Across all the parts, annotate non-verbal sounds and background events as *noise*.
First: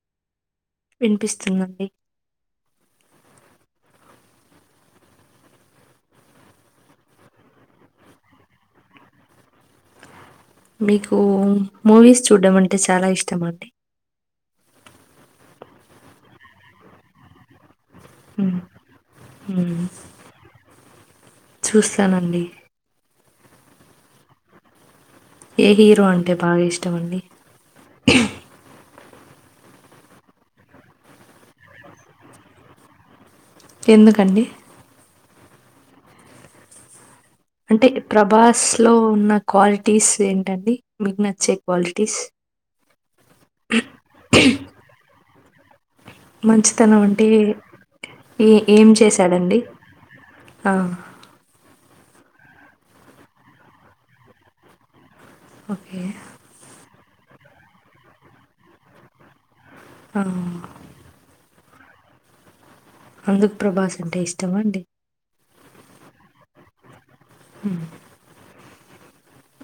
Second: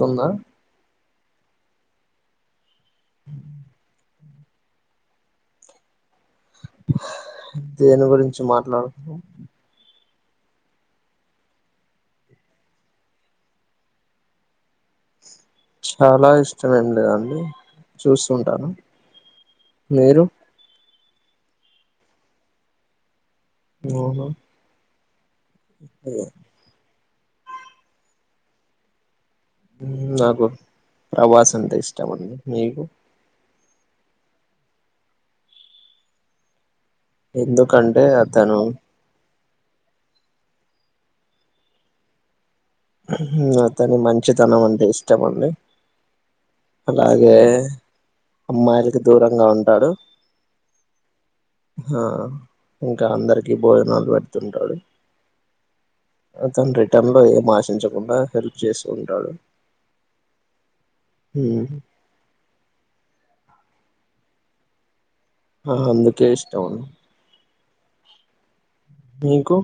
తుంద వినిపిస్తుందడి దేని గురించి మాట్లాడుకుందాం మీకు మూవీస్ చూడ్డం అంటే చాలా ఇష్టం అండి చాలా ఇస్తామేమ్ లేదండి హ్మ్. చూస్తుంటాను హ్మ్. మీరు చూస్తానండి ఓహో ఏ హీరో అంటే బాగా ఇష్టం అండి *inaudible* మ్మ్ నాకు ప్రభాస్ అంటే ఇష్టం అండి మీకు ఎందుకండి అంటే ఎందుకంటే అతను ప్రభాస్ లో ఉన్న క్వాలిటీస్ ఏంటండి మికు నచ్చే క్వాలిటీస్ అతని మంచితనం అంటే ఇష్టం అండి మంచితనం అంటే అలాగే ఏ ఏం అమ్మాయిలకి దూరంగా చేశాడండి? ఉంటాడు ఆ! ఆ ఇంకా అందరికీ భోజనాలు పెడుతుంటాడు ఓకే తని లో ఏం ఆశ పించకుండా హెల్ప్ చేస్తు ఉంటాడు ఆ మ్మ్ అందుకు ప్రభాస్ అంటే ఇష్టమా అండి ఆ అందుకే ఇష్టం అండి మ్మ్ మీకు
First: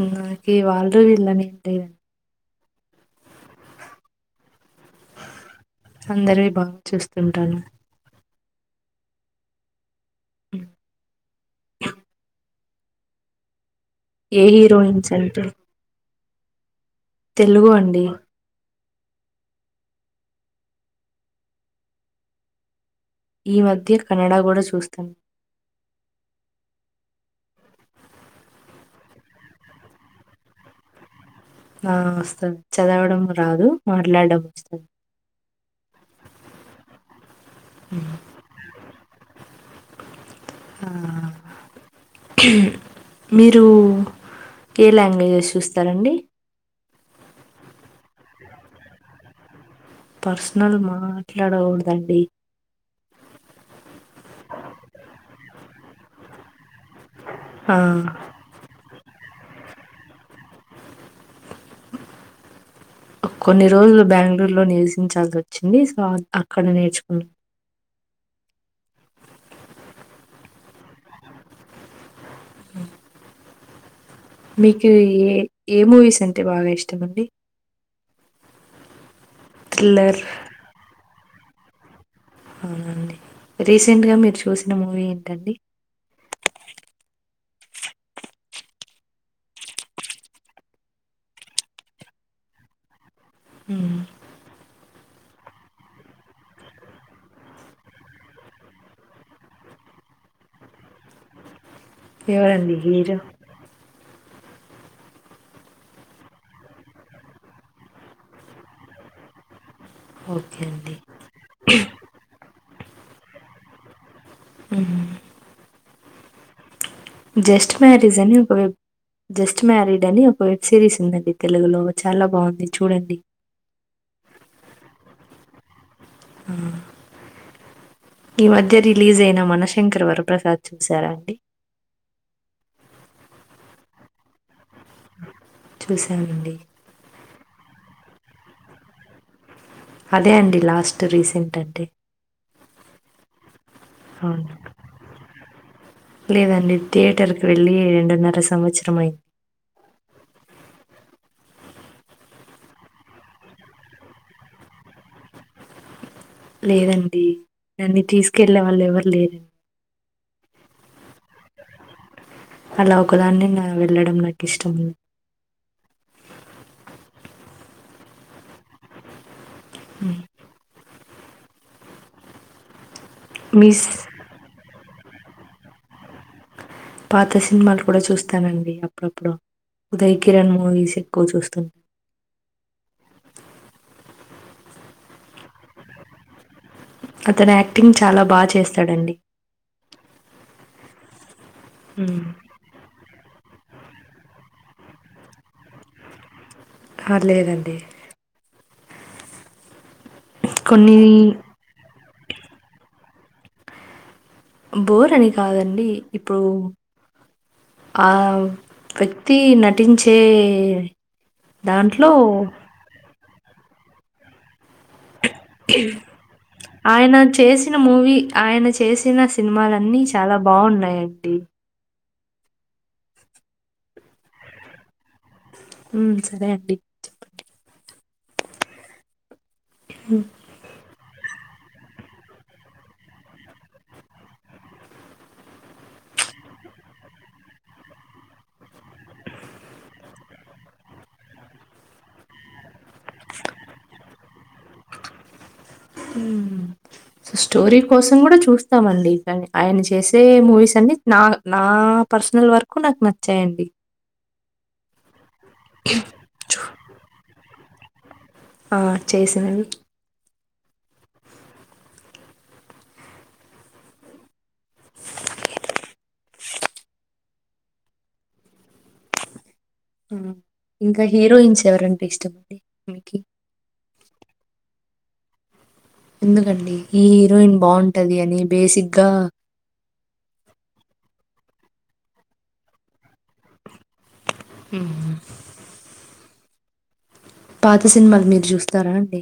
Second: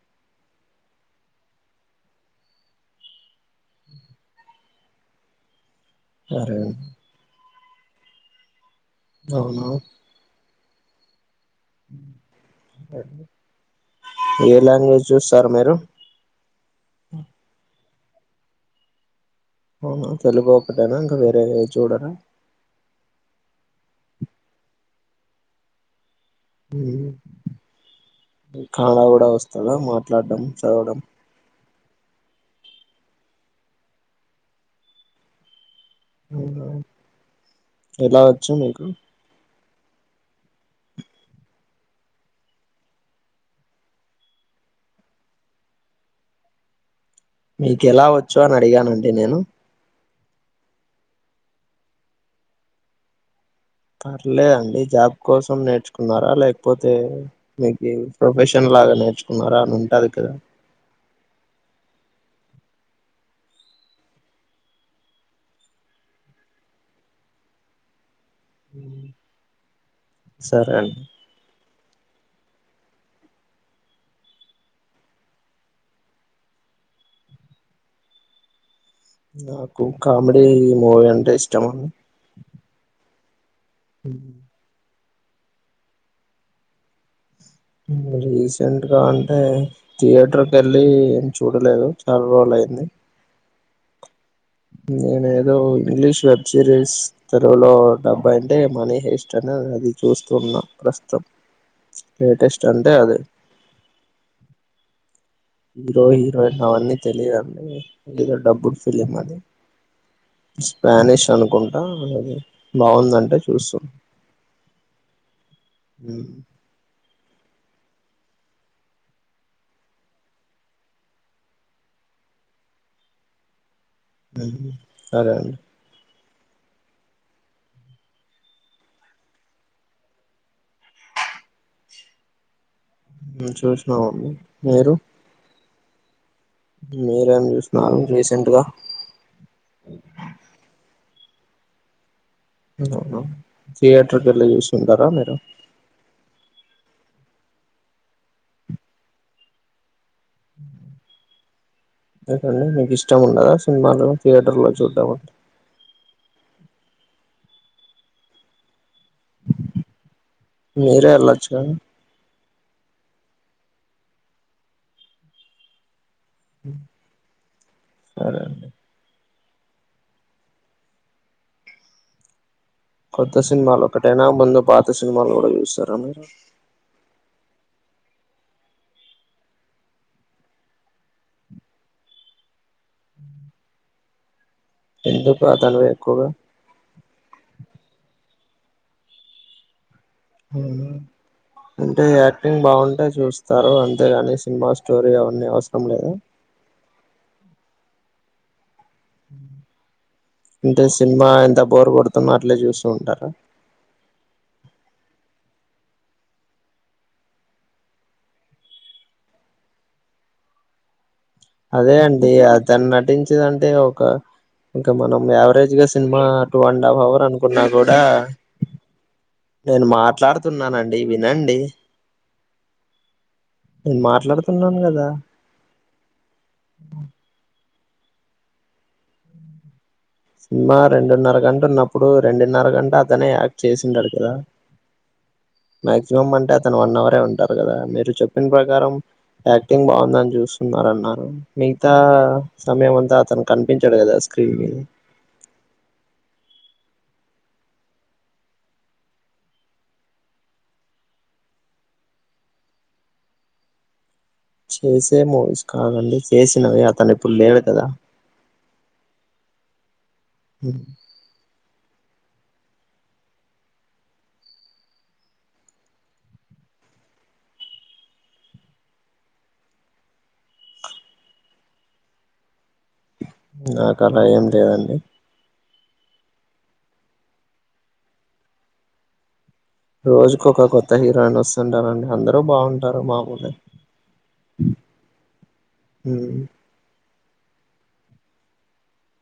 మ్మ్ నాకి వాళ్ళు వీళ్ళు అనేం లేదండి అందరీవి సరే బాగా చూస్తుంటాను అవును ఉమ్ *unintelligible* ఏ లాంగ్వేజ్ హీరోయిన్స్ అంటే చూస్తారు మీరు తెలుగు అండి అవును తెలుగు ఒకటేనా ఇంకా వేరే చూడరా ఈ మధ్య కనడా కూడా చూస్తాం కన్నడ కూడా వస్తుందా మాట్లాడడం చదవడం ఆ వస్తుంది చదవడం రాదు మాట్లాడడం వస్తుంది అవునా ఎలా వచ్చు మీకు మీరు ఏ లాంగ్వేజెస్ చూస్తారండి మీకు ఎలా వచ్చో అని అడిగానండి నేను పర్సనల్ మాట్లాడకూడదండి పర్లేదండి జాబ్ కోసం నేర్చుకున్నారా లేకపో కపోతే ఆ మీకు ప్రొఫెషన్ లాగానే ర్చుకున్నారా అని ఉంటది కదా కొన్ని రోజులు బెంగళూరులో నివసించాల్సి వచ్చింది సో అక్కడ నేర్చుకున్నాం సరే అండి మీకు ఏ ఏ మూవీస్ అంటే బాగా ఇష్టం అండి నాకు థ్రిల్లర్ కామెడీ మూవీ అం ఇష్టమా అవునండి రీసెంట్ గా మీరు చూసిన మూవీ ఆండీ రీసెంట్ గా అంటే థియేటర్కి వెళ్ళి ఏం చూడలేదు చాలా రోజలు అయింది హ్మ్మ్ నేను ఏదో ఇంగ్లీష్ వెబ్ సిరీస్ తెలుగులో డబ్ అయింటే మనీ హేస్ట్ అని అది చూస్తున్న ప్రస్తుతం లేటెస్ట్ ఎవరండి అంటే హీరో? అదే హీరో హీరోయిన్ అవన్నీ తెలిదండి ఏదో డబ్డ్ ఫిలిం అది ఓకే అండి. స్పానిష్ అనుకుంటా అది బాగుందంటే చూసా హ్మ్మ్ ఊ జస్ట్ మ్యారీజ్ అని ఒక వెబ్ జస్ట్ మ్యారీడ్ అని ఒక వెబ్ సిరీస్ ఉందండి తెలుగులో చాలా బాగుంది చూడండి సరే అండి ఈ మధ్య రిలీజ్ అయిన మనశంకర్ వరప్రసాద్ చూసారాండి చూసినామండి మీరు చూస్ నానండి మీరేం చూసినారు రీసెంట్గా అదే అండి లాస్ట్ రీసెంట్ అంటే అవునా థియేటర్ కి వెళ్లి అవును చూస్తుంటారా మీరు థియేటర్కు వెళ్లి రెండున్నర సంవత్సరం అయ్యి ఏంటండీ మీకు ఇష్టం ఉండదా సినిమాలు థియేటర్లో చూడం లేదండి నన్ని తీసుకెళ్లేవాళ్లు ఎవరూ లేరు మీరే వెళ్ళొచ్చు కా అలా ఒకదాన్నే నా వెళ్ళడం నాకు ఇష్టం లేదు సరే అండి ఉ కొత్త మీ సినిమాలు స్- ఒకటేనా ముందు పాత్ త్త సినిమాలు కూడా చూస్తారా మీరు పాత సినిమాలు కూడా చూస్తానండి అప్పుడప్పుడు ఉదయ్ కిరణ్ మూవీస్ ఎక్కువ చూస్తు ఎందుకు అతనివే ఎక్కువగా అతను యాక్టింగ్ చాలా బా చేస్తాడండి అంటే ఉమ్, యాక్టింగ్ బాగుంటే చూస్తారు అం అంతేగాని సినిమా స్టోరీ అవన్నీ ఏం అవసరం లేదా హ లేదండి అంటే కొన్ని సినిమా ఎంత బోర్ కొడుతున్న అట్లే చూస్తూ ఉంటా స బోర్ అని కాదండి ఇప్పుడు ఆ వ్యక్తి నటించే అదే దాంట్లో అండి అతని నటించి వచ్చిదంటే ఒక ఇంకా మనం యావరేజ్ గా సినిమా టు అండ్ ఆఫ్ ఆయన అవర్ అనుకున్నా చేసిన కూడా మూవీ ఆయన చేసిన నేను సినిమాలన్నీ చాలా మాట్లాడుతున్నానండి బాగున్నాయండి వినండి నేను మాట్లాడుతున్నాను కదా ఉ సరే అండి చెప్పండి ఉమ్. సినిమా రెడున్నరగంట న్నప్పుడు రెండున్నర గంట అతనే యాక్ట్ చేసిండడు కదా మాక్సిమం అంటే అతను వన్ అవరే ఉంటారు కదా మీరు చెప్పిన ప్రకారం యాక్టింగ్ బాగుందని చూస్తున్నారు అన్నారు మిగతా సమయం అంతా అతను కనిపించాడు కదా స్క్రీన్ మీద స్టోరీల కోసం కూడా చూస్తామండి కానీ ఆయన చేసే మూవీస్ అన్నిీ నా నా పర్సనల్ వర్క్ నాకు నచ్చాయండి చేసే మూవీస్ కాదండి చేసినవి అతను ఇప్పుడు లే దా ఆ చేసిందండి ఉ ఇంకా హీరోయిన్స్ ఎవరంటే ఇష్టమ అండిమీకి నాకు అలా ఏం లేదండి ఎందుకండి ఈ హీరోయిన్ బాగుంటది అని బేసిక్గా రోజుకు ఒక కొత్త హీరోయిన్ వస్తుంటారండి అందరుూ బాగుంటారు మా ఉ పాత సినిమాలు మీరు జూస్తారా అండి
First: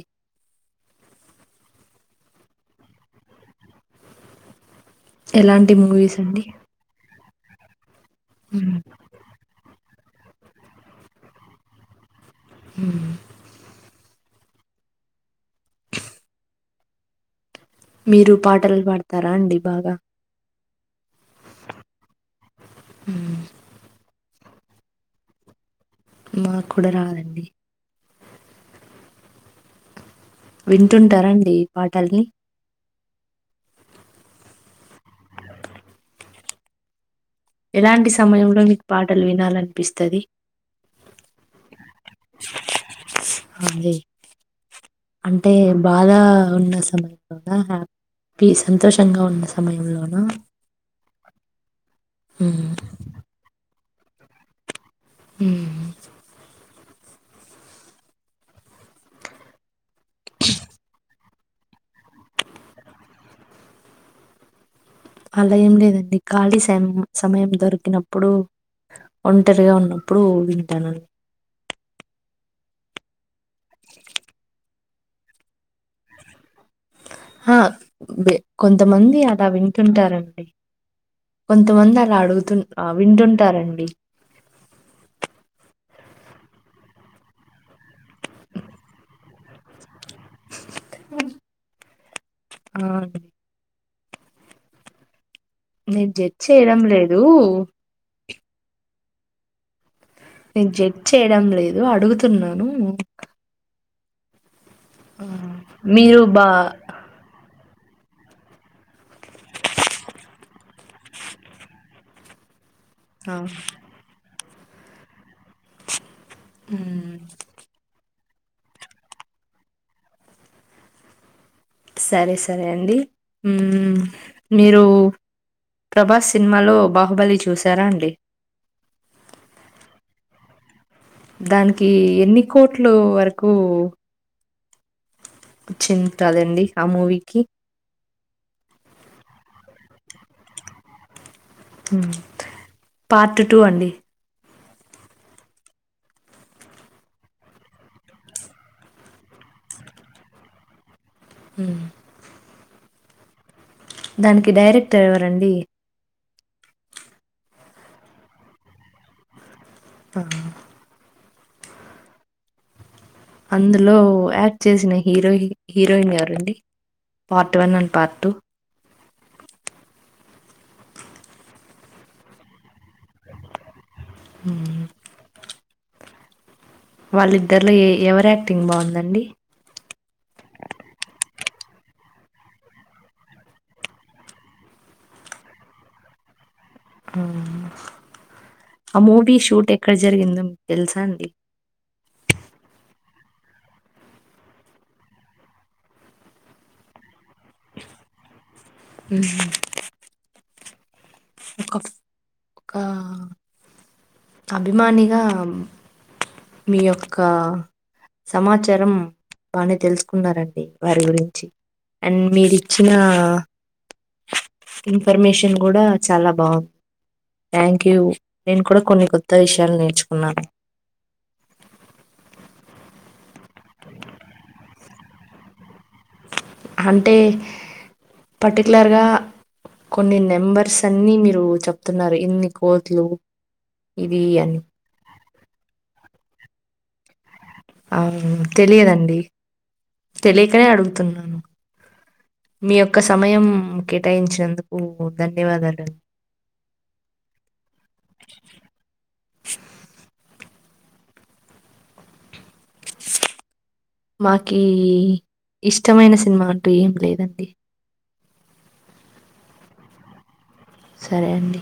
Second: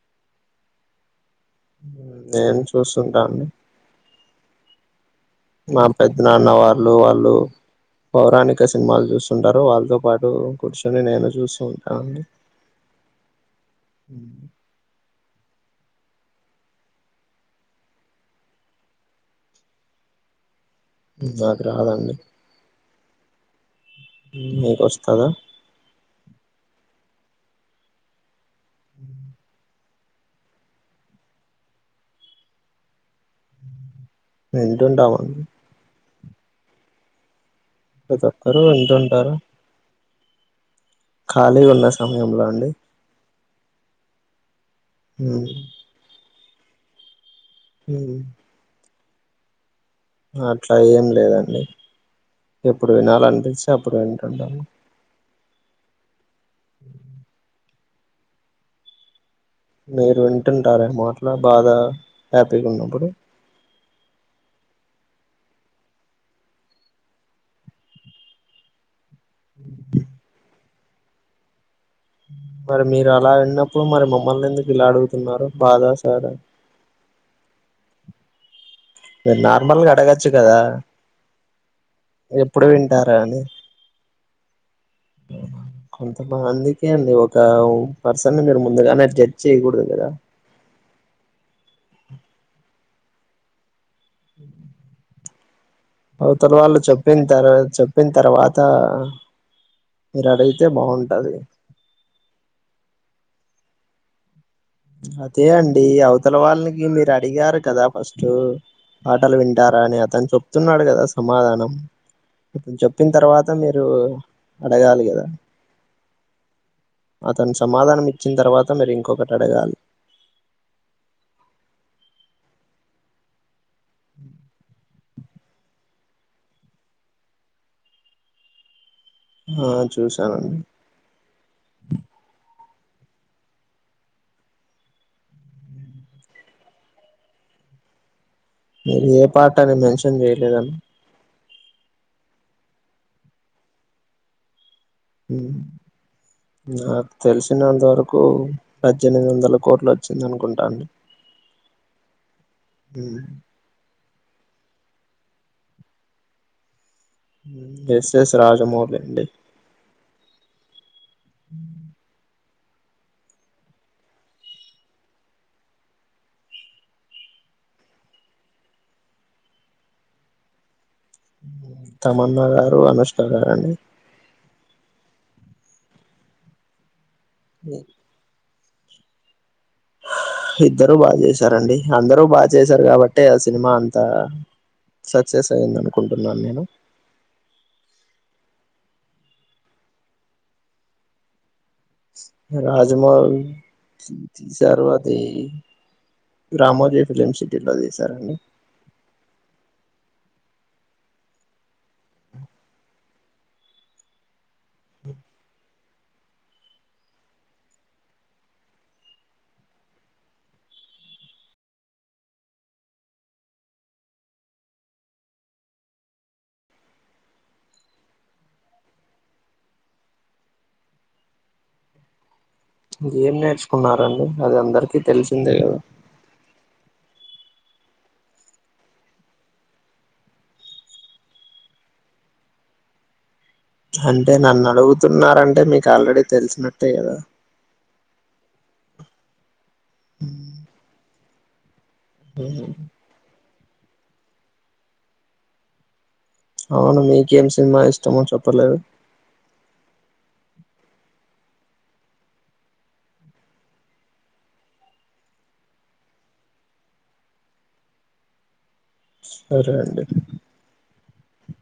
నేను చూస్తుంటా అండి ఎలాంటి మా మూవీస్ పెద్ద అండి నాన్న వాళ్ళు వాళ్ళు పౌరాణిక హ్మ్. సినిమాలు చూస్తుంటారు వాళ్ళతో పాటు కూర్చొని నేను చూస్తు ఉంటా అండి ఉ హు మీరు పాటలు బాడతారా అండి బాగా నాకు రాదండి అ మీకు వస్తదా మాకు కూడా రాదండి అ వింటుంటార అండి పాటల్ని వింటుంటాం అండి ఎలాంటి ప్రతి ఒక్కరు సమయంలో మీకు పాటలు వినాలనిపిస్తది ఖాళీ ఉన్న సమయంలో అండి అదే మ్మ్ అంటే బాగా ఉన్న సమయం ఆహా మ్మ్ పీస్ ఫుల్ సంతోషంగా ఉన్న సమయంలో అట్లా ఏం లేదండి హ్మ్. ఎప్పుడు వినాలి అనిపించి ప్పుడు వింటుంటాను ఉ అ మీరు వింటుంటారే మో అట్ల్ అలా బాగా హ్యాపీగా ఉన్నప్పుడు అలా ఏం లేదండి ఖాళీ సం సమయం దొరికినప్పుడు ఒంటరిగా ఉన్నప్పుడు విం టాను మరి మీరు అలా విన్నప్పుడు మరి మమ్మల్ని ఎందుకు ఇలా అడుగుతున్నారు బాధ సాడ్ అని హా బె కొంతమంది మీరు అలా నార్మల్గా అడగచ్చు వింటుంటారండి కదా కొంతమంది అలా అడుగుతు ఎప్పుడు వింటారా వింటుంటారండి కొంతమందికే అండి ఒక పర్సన్ మీరు ముందుగానే జడ్జ్ చేయ్యకూడదు కదా అ ఆ అ నేను జడ్జ్ అవుతల వాళ్ళు చేయడం లేదు. చెప్పిన తర్ చెప్పిన తర్వాత త నేను జడ్జి చేయడం లేదు అడుగుతున్నాను ఆ! అదే అండి మీరు అవతల బా వాళ్ళకి మీరు అడిగారు కదా ఫస్ట్ పాటలు వింటారా అని అతను చెప్తున్నాడు కదా సమాధానం చెప్పిన ఆ! తర్వాత మీరు అడగాలి కదా హ్మ్. అతను సమాధానం వచ్చిన తర్వాత మీరు ఇంకొక అడగాలి సరే సరే అండి ఊ మీరు ప్రభాస్ సినిమాలో బాహుబలి చూశారా అండి ఆ చూశానండి దానికి ఎన్ని కోట్లు వరకు వచ్చి ఉంటదండి ఆ మూవీకి మీరు ఏ పాట అని మెన్షన్ చేయలేదుండి పార్ట్ టూ అండి నాకు తెలిసినంత వరకు పద్దెనిమిది వందల కోట్లు వచ్చింది అనుకుంటా అండి ఊ ఊ దానికి డైరెక్టర్ ఎవరండి ఎస్ ఎస్ రాజమౌళి అండి ఆ అ అందులో యాక్ట్ చేసిన హీరో హీరోయిన్ గారండి part one and part two Tamannaah గారు అనుష్క గారు అండి వాళ్ళిద్దరిలో ఈ ఎ ఎవరు ఆ టింగ్ బాగుందండి ఇద్దరు బాగా చేశారంండి అందరూ బాగా చేశారు కాబట్టి ఆ సినిమా అంత సక్సెస్ అయ్యంద అనుకుంటున్నాను నేను ఆ మూవీ షూట్ ఎక్కడ జరిగిందో మీకు తెలుసా అండి రాజమౌళి తీసారు అది రామోజీ ఫిలిమ్ సిటీలో తీసారండి ఉహు ఒక ఒక అభిమానిగా మీ యొక్క సమాచారం బాగానే తెలుసుకున్నరు అండి వారి గురించి అండ్ మీరుచ్చిన ఇన్ఫర్మేషన్ కూడా చాలా బాగుంది థ్యాంక్ యూ నేను కూడా కొన్ని కొత్త విషయాలు నేర్చుకున్నాను ఏం నేర్చుకున్నారండి అది అందరికి తెలిసిందే కదా అంటే పర్టికులర్గా కొన్ని నెంబర్స్ అన్ని మీరు చెప్తున్నారు ఇన్ని కోట్లు ఇది అంటే అని నన్నడుగుతు ఉన్నారంటే మీకు ఆల్రెడీ తెలిసినట్టే గదా. ఆ తెలియదండి. తెలియకనే అడుగుతున్నాను. మీ యొక్క సమయం కేటాయించినందుకూ ధన్యవాదాలం అవును మీకేం సినిమా ఇష్టమో చెప్పలేదు. మాకీ ఇష్టమైన సినిమా అంటూ ఏం లేదండి. సరే అండి సరే అండి